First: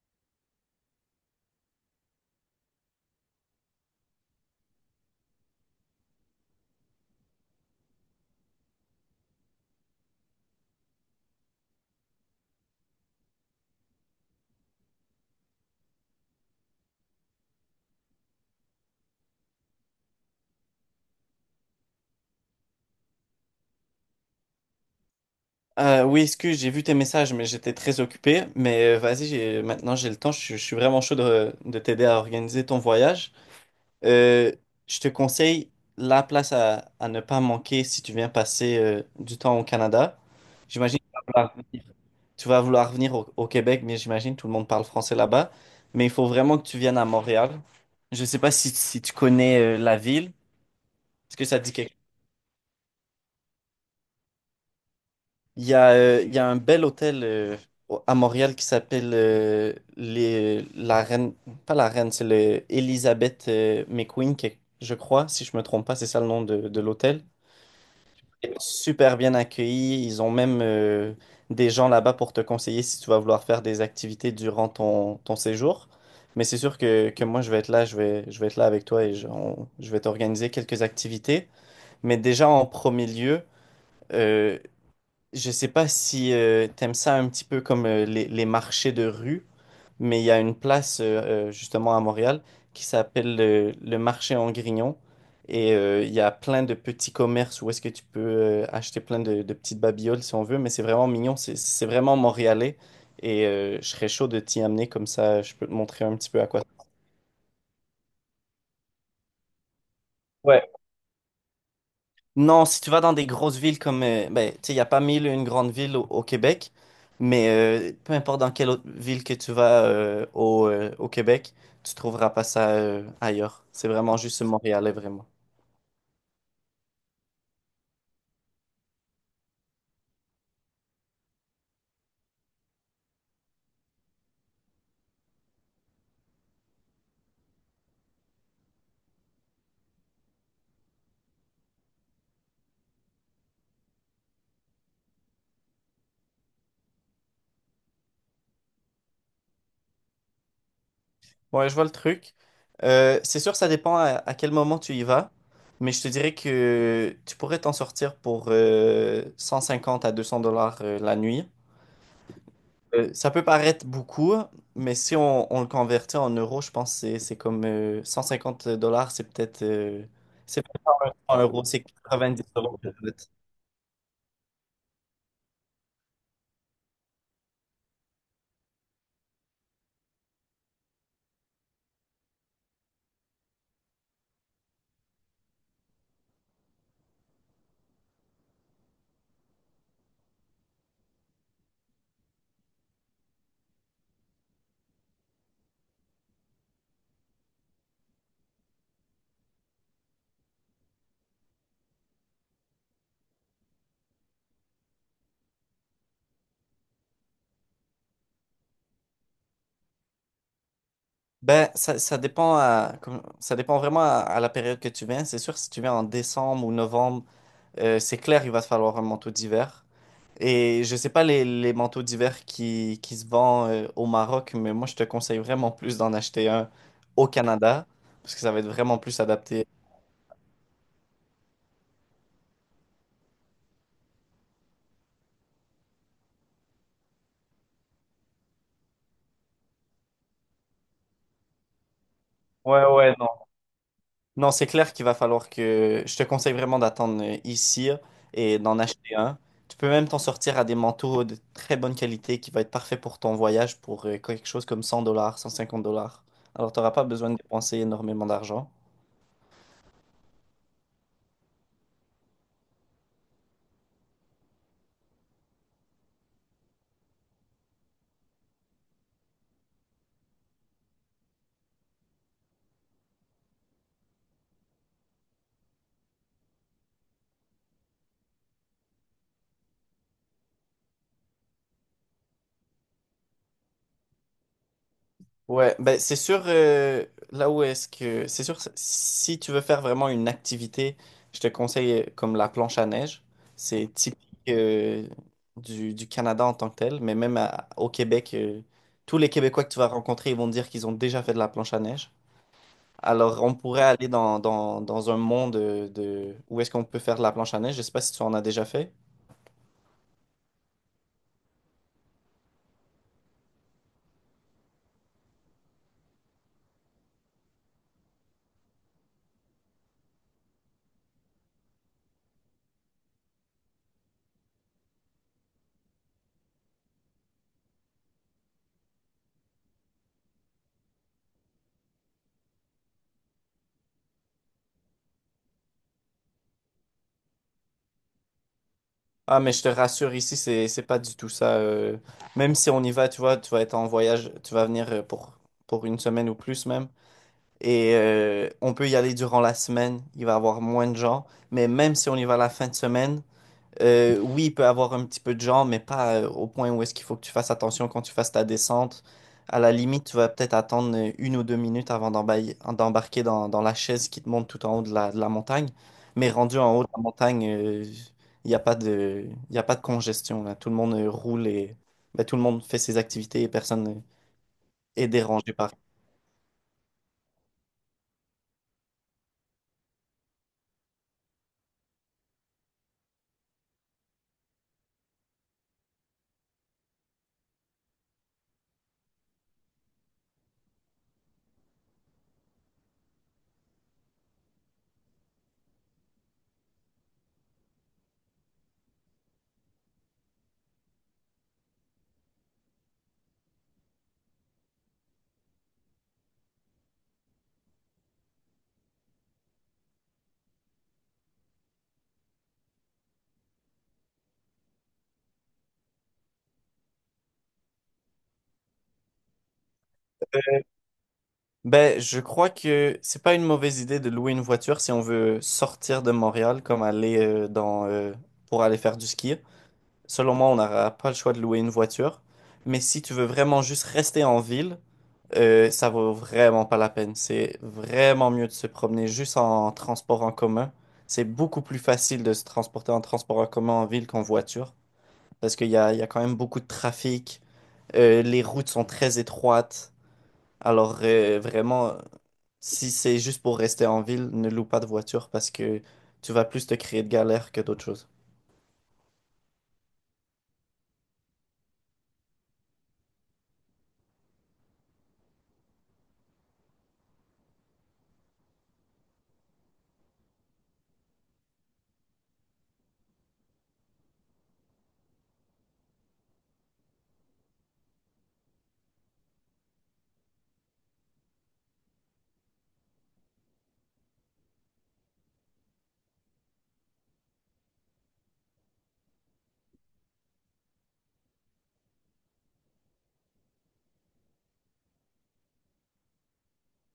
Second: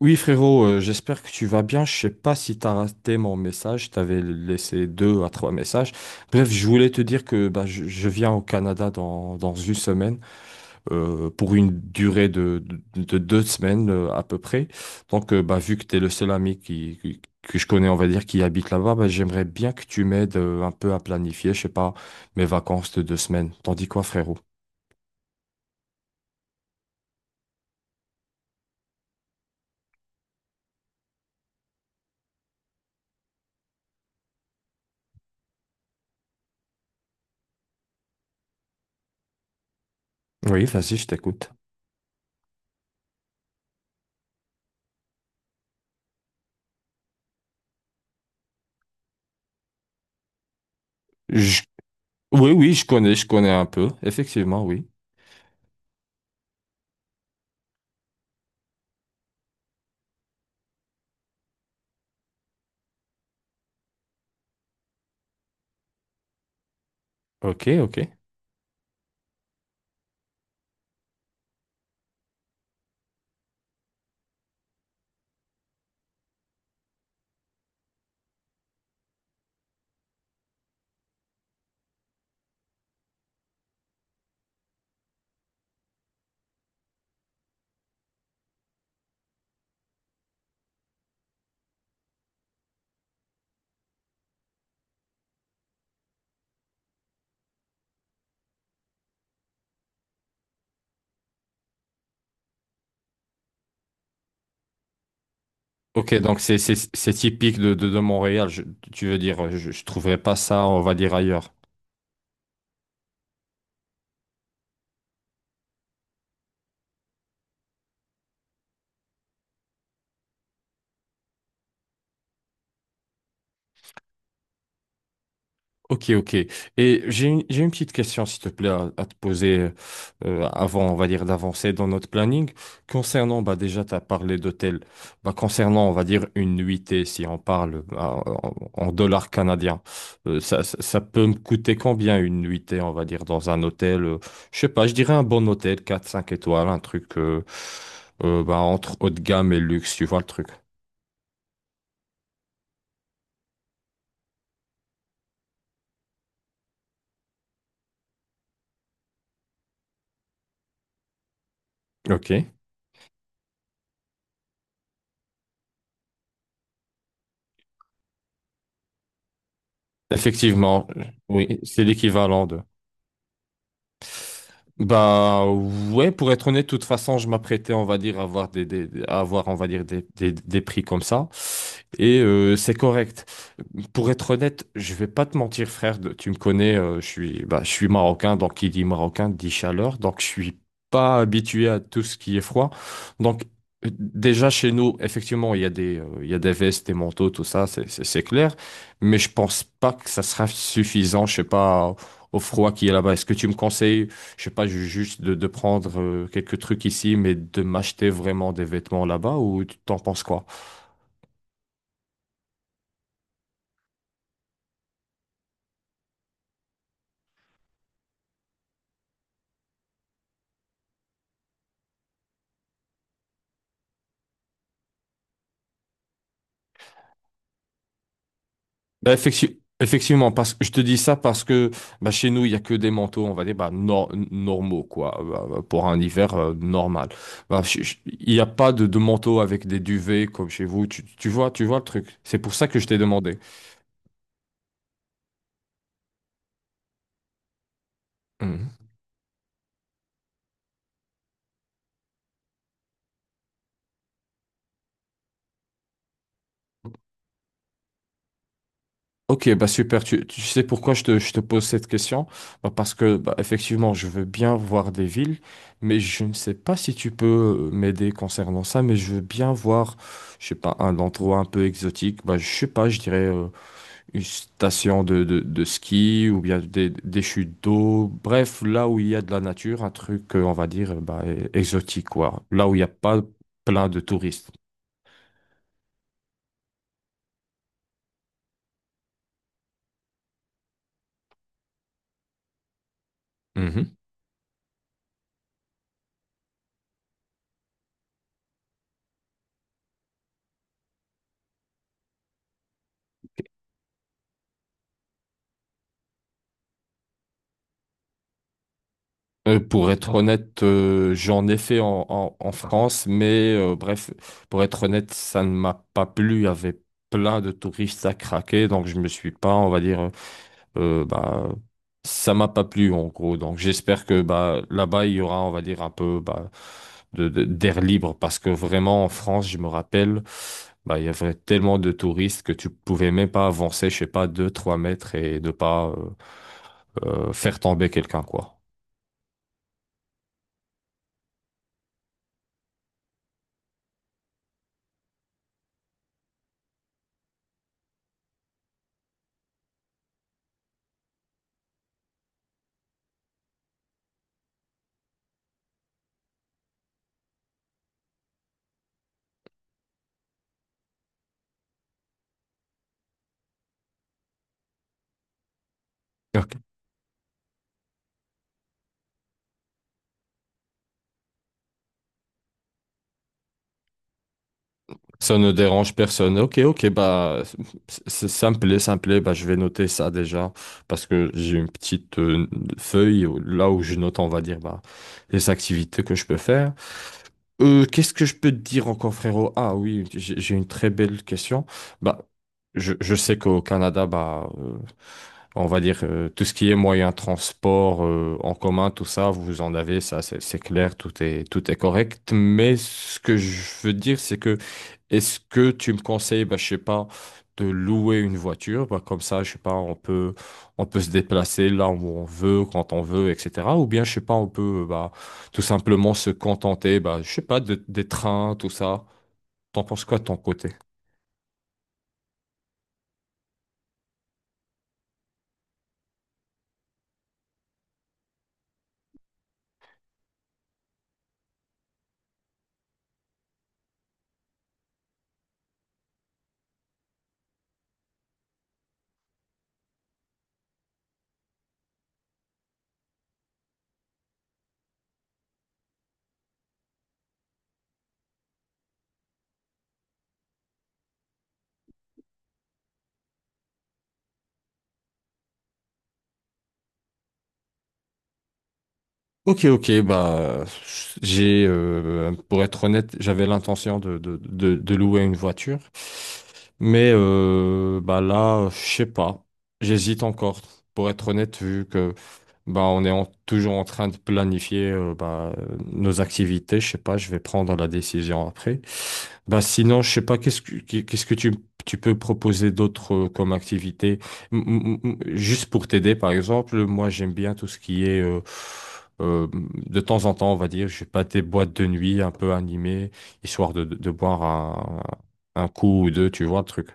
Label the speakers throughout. Speaker 1: Oui, frérot, j'espère que tu vas bien. Je sais pas si tu as raté mon message. Je t'avais laissé deux à trois messages. Bref, je voulais te dire que je viens au Canada dans une semaine pour une durée de deux semaines à peu près. Vu que tu es le seul ami que je connais, on va dire, qui habite là-bas, bah, j'aimerais bien que tu m'aides un peu à planifier, je sais pas, mes vacances de deux semaines. T'en dis quoi, frérot?
Speaker 2: Oui, excuse, j'ai vu tes messages, mais j'étais très occupé. Mais vas-y, maintenant j'ai le temps. Je suis vraiment chaud de t'aider à organiser ton voyage. Euh, je te conseille la place à ne pas manquer si tu viens passer du temps au Canada.
Speaker 1: Oui, vas-y,
Speaker 2: J'imagine que
Speaker 1: je
Speaker 2: tu vas
Speaker 1: t'écoute.
Speaker 2: vouloir venir, tu vas vouloir venir au Québec, mais j'imagine que tout le monde parle français là-bas. Mais il faut vraiment que tu viennes à Montréal. Je ne sais pas si tu connais la ville. Est-ce que ça
Speaker 1: Je-
Speaker 2: te dit quelque.
Speaker 1: Oui, oui, je connais un peu. Effectivement, oui.
Speaker 2: Il y a un bel hôtel à Montréal qui s'appelle la Reine, pas la Reine, c'est le Elizabeth McQueen, je crois, si je me trompe pas, c'est ça le nom de l'hôtel.
Speaker 1: Ok, ok.
Speaker 2: Et super bien accueilli, ils ont même des gens là-bas pour te conseiller si tu vas vouloir faire des activités durant ton séjour. Mais c'est sûr que moi je vais être là, je vais être là avec toi et je vais t'organiser quelques activités. Mais déjà en premier lieu, euh, je sais pas si t'aimes ça un petit peu comme les marchés de rue, mais il y a une place justement à Montréal qui s'appelle le marché en Grignon. Et il y a plein de petits commerces où est-ce que tu peux acheter plein de petites babioles si on veut, mais c'est vraiment mignon, c'est vraiment montréalais. Et je serais chaud de t'y amener comme ça, je peux te montrer
Speaker 1: Ok,
Speaker 2: un petit
Speaker 1: donc
Speaker 2: peu à
Speaker 1: c'est
Speaker 2: quoi.
Speaker 1: c'est- c'est typique de Montréal. Tu veux dire, je trouverais pas ça, on va dire, ailleurs.
Speaker 2: Non, si tu vas dans des grosses villes comme, ben, tu sais, il n'y a pas mille et une grande ville au Québec, mais peu importe dans quelle autre ville que tu vas au Québec, tu trouveras pas ça ailleurs. C'est vraiment juste montréalais, vraiment.
Speaker 1: Ok, ok. Et j'ai une petite question, s'il te plaît, à te poser avant, on va dire, d'avancer dans notre planning. Concernant, bah, déjà, tu as parlé d'hôtel. Bah, concernant, on va dire, une nuitée, si on parle bah, en dollars canadiens, ça peut me coûter combien une nuitée, on va dire, dans un hôtel? Je sais pas, je dirais un bon hôtel, quatre cinq étoiles, un truc entre haut de gamme et luxe, tu vois le truc.
Speaker 2: Ouais, je vois le truc. C'est sûr, ça dépend à quel moment tu y vas, mais je te dirais que tu pourrais t'en sortir pour 150 à 200 dollars la nuit.
Speaker 1: Ok.
Speaker 2: Ça peut paraître beaucoup, mais si on le convertit en euros, je pense que c'est comme 150 dollars, c'est peut-être, c'est
Speaker 1: Effectivement,
Speaker 2: pas en
Speaker 1: oui,
Speaker 2: euros,
Speaker 1: c'est
Speaker 2: c'est 90
Speaker 1: l'équivalent de…
Speaker 2: euros peut-être.
Speaker 1: Bah ouais, pour être honnête, de toute façon, je m'apprêtais, on va dire, à avoir, on va dire, des prix comme ça. Et c'est correct. Pour être honnête, je vais pas te mentir, frère. Tu me connais, je suis marocain, donc qui dit marocain dit chaleur, donc je suis pas habitué à tout ce qui est froid. Donc déjà chez nous, effectivement, il y a des vestes, des manteaux, tout ça, c'est clair. Mais je pense pas que ça sera suffisant, je sais pas, au froid qui est là-bas. Est-ce que tu me conseilles? Je sais pas, juste de prendre quelques trucs ici, mais de m'acheter vraiment des vêtements là-bas, ou tu t'en penses quoi?
Speaker 2: Ben, ça dépend ça dépend vraiment à la période que tu viens. C'est sûr, si tu viens en décembre ou novembre, c'est clair, il va te falloir un manteau d'hiver. Et je sais pas les manteaux d'hiver qui se vendent au Maroc, mais moi, je te conseille vraiment plus d'en acheter un au Canada, parce que ça va être vraiment
Speaker 1: Bah,
Speaker 2: plus adapté.
Speaker 1: effectivement, parce que je te dis ça parce que bah, chez nous, il y a que des manteaux, on va dire, normaux, quoi, pour un hiver normal. Bah, il n'y a pas de manteau avec des duvets comme chez vous. Tu vois le truc. C'est pour ça que
Speaker 2: Ouais,
Speaker 1: je t'ai
Speaker 2: ouais, non.
Speaker 1: demandé.
Speaker 2: Non, c'est clair qu'il va falloir que... Je te conseille vraiment d'attendre ici et d'en
Speaker 1: Mhm.
Speaker 2: acheter un. Tu peux même t'en sortir à des manteaux de très bonne qualité qui va être parfait pour ton voyage pour quelque chose comme 100 dollars, 150 dollars. Alors, tu n'auras pas besoin de dépenser énormément d'argent.
Speaker 1: Ok, bah super. Tu sais pourquoi je te pose cette question? Bah parce que bah, effectivement, je veux bien voir des villes, mais je ne sais pas si tu peux m'aider concernant ça. Mais je veux bien voir, je sais pas, un endroit un peu exotique. Bah je sais pas, je dirais une station de ski, ou bien des chutes d'eau. Bref, là où il y a de la nature, un truc on va dire exotique, quoi. Là où il n'y a pas plein de touristes.
Speaker 2: Ouais, ben c'est sûr, là où est-ce que... C'est sûr, si tu veux faire vraiment une activité, je te conseille comme la planche à neige.
Speaker 1: Mm-hmm.
Speaker 2: C'est typique euh, du Canada en tant que tel, mais même au Québec, tous les Québécois que tu vas rencontrer, ils vont te dire qu'ils ont déjà fait de la planche à neige. Alors, on pourrait aller dans un monde où est-ce qu'on peut faire de la planche à neige. Je sais pas si tu en as déjà fait.
Speaker 1: Pour être honnête, j'en ai fait en France, mais bref, pour être honnête, ça ne m'a pas plu. Il y avait plein de touristes à craquer, donc je me suis pas, on va dire, euh, bah, ça m'a pas plu en gros. Donc j'espère que bah, là-bas, il y aura, on va dire, un peu bah, d'air libre, parce que vraiment en France, je me rappelle, bah, il y avait tellement de touristes que tu pouvais même pas avancer, je sais pas, deux trois mètres, et de pas faire tomber quelqu'un, quoi.
Speaker 2: Ah, mais je te rassure, ici, c'est pas du tout ça. Même si on y va, tu vois, tu vas être en voyage, tu vas venir pour une semaine ou plus même. Et on peut y aller durant la semaine, il va y avoir moins de gens. Mais même si on y va la fin de semaine, oui, il peut avoir un petit peu de genre, mais pas au point où est-ce qu'il faut que tu fasses attention quand tu fasses ta descente. À la limite, tu vas peut-être attendre une ou deux minutes avant d'embarquer dans la chaise qui te monte tout en haut de de la montagne. Mais rendu en haut de la montagne, il n'y a pas de, il y a pas de congestion, là. Tout le monde roule et ben, tout le monde fait ses activités et personne est
Speaker 1: Ça ne
Speaker 2: dérangé par.
Speaker 1: dérange personne. Ok, ok, bah, ça me plaît, ça me plaît. Bah, je vais noter ça déjà parce que j'ai une petite feuille là où je note, on va dire, bah, les activités que je peux faire. Qu'est-ce que je peux te dire encore, frérot? Ah oui, j'ai une très belle question. Bah, je sais qu'au Canada, on va dire, tout ce qui est moyen de transport en commun, tout ça, vous en avez, ça, c'est clair, tout est correct. Mais ce que je veux dire, c'est que est-ce que tu me conseilles, bah, je sais pas, de louer une voiture, bah, comme ça, je sais pas, on peut se déplacer là où on veut, quand on veut, etc. Ou bien, je sais pas, on peut, bah, tout simplement se contenter, bah, je sais pas, des trains, tout ça. T'en penses quoi de ton côté?
Speaker 2: Ben, je crois que c'est pas une mauvaise idée de louer une voiture si on veut sortir de Montréal, comme aller pour aller faire du ski. Selon moi, on n'aura pas le choix de louer une voiture. Mais si tu veux vraiment juste rester en ville, ça vaut vraiment pas la peine. C'est vraiment mieux de se promener juste en transport en commun. C'est beaucoup plus facile de se transporter en transport en commun en ville qu'en voiture. Parce qu'il y a quand même beaucoup de trafic. Les routes sont très étroites. Alors vraiment, si c'est juste pour rester en ville, ne loue pas de voiture parce que tu vas plus te créer de galères que d'autres choses.
Speaker 1: Ok, ok, bah j'ai pour être honnête, j'avais l'intention de louer une voiture, mais bah là, je sais pas, j'hésite encore, pour être honnête, vu que bah on est toujours en train de planifier bah, nos activités, je sais pas, je vais prendre la décision après. Bah sinon, je sais pas, qu'est-ce que tu peux proposer d'autre comme activité? Juste pour t'aider, par exemple, moi j'aime bien tout ce qui est, euh, de temps en temps, on va dire, je sais pas, des boîtes de nuit un peu animées, histoire de boire un coup ou deux, tu vois, le truc.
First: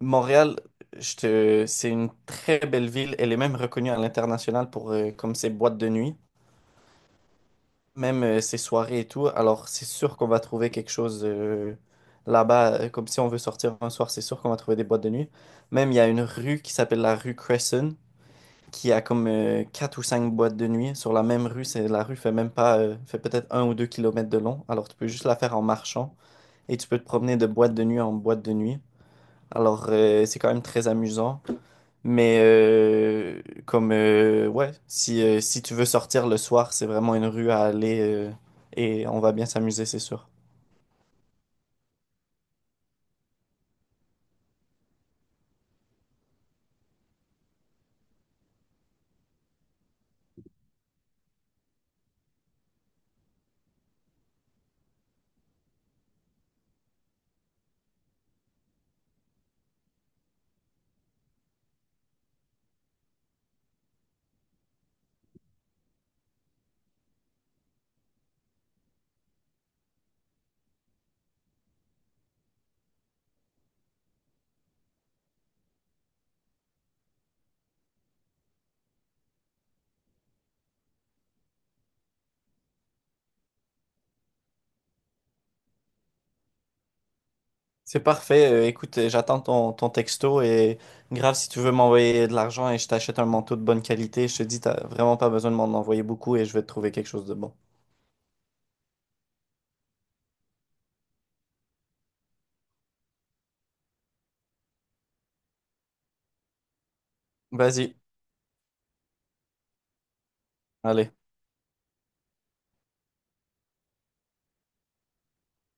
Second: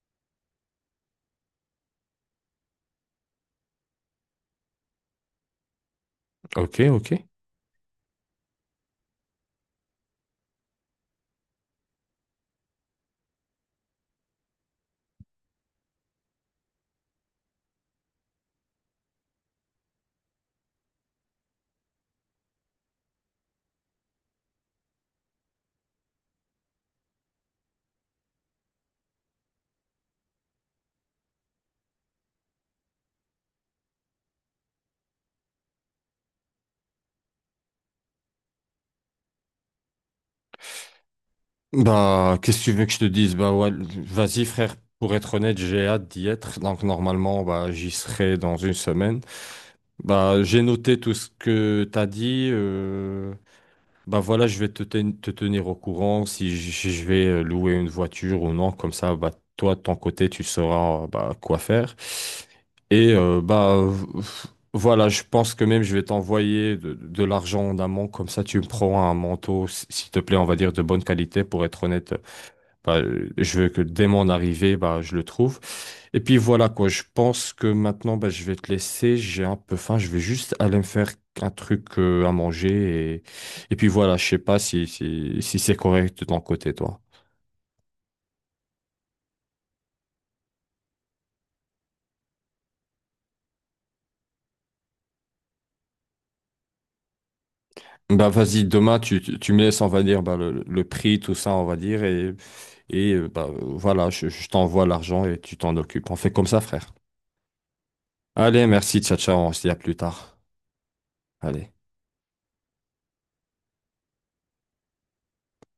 Speaker 2: Montréal, c'est une très belle ville. Elle est même reconnue à l'international pour comme ses boîtes de nuit,
Speaker 1: Ok, ok.
Speaker 2: même ses soirées et tout. Alors, c'est sûr qu'on va trouver quelque chose là-bas. Comme si on veut sortir un soir, c'est sûr qu'on va trouver des boîtes de nuit. Même, il y a une rue qui s'appelle la rue Cresson, qui a comme quatre ou cinq boîtes de nuit sur la même rue. La rue fait même pas, fait peut-être un ou deux kilomètres de long. Alors, tu peux juste la faire en marchant et tu peux te promener de boîte de nuit en boîte de nuit. Alors, c'est quand même très amusant. Mais comme ouais, si si tu veux sortir le soir, c'est vraiment une rue à aller et on va bien s'amuser, c'est sûr.
Speaker 1: Bah, qu'est-ce que tu veux que je te dise? Bah ouais, vas-y frère, pour être honnête, j'ai hâte d'y être. Donc normalement, bah, j'y serai dans une semaine. Bah, j'ai noté tout ce que t'as dit. Bah voilà, je vais te, te tenir au courant si si je vais louer une voiture ou non. Comme ça, bah, toi, de ton côté, tu sauras bah, quoi faire. Et voilà, je pense que même je vais t'envoyer de l'argent en amont. Comme ça, tu me prends un manteau, s'il te plaît, on va dire de bonne qualité, pour être honnête. Bah, je veux que dès mon arrivée, bah, je le trouve. Et puis voilà quoi, je pense que maintenant, bah, je vais te laisser, j'ai un peu faim, je vais juste aller me faire un truc à manger. Et puis voilà, je sais pas si, si, si c'est correct de ton côté, toi.
Speaker 2: C'est parfait. Écoute, j'attends ton texto et grave si tu veux m'envoyer de l'argent et je t'achète un manteau de bonne qualité, je te dis t'as vraiment pas besoin de m'en envoyer beaucoup et je vais te trouver quelque chose de bon.
Speaker 1: Bah vas-y, demain, tu me laisses, on va dire, bah, le prix, tout ça, on va dire. Et bah, voilà, je t'envoie l'argent et tu t'en occupes. On fait comme ça, frère.
Speaker 2: Vas-y,
Speaker 1: Allez, merci, ciao, ciao, on se dit à plus tard.
Speaker 2: allez.
Speaker 1: Allez.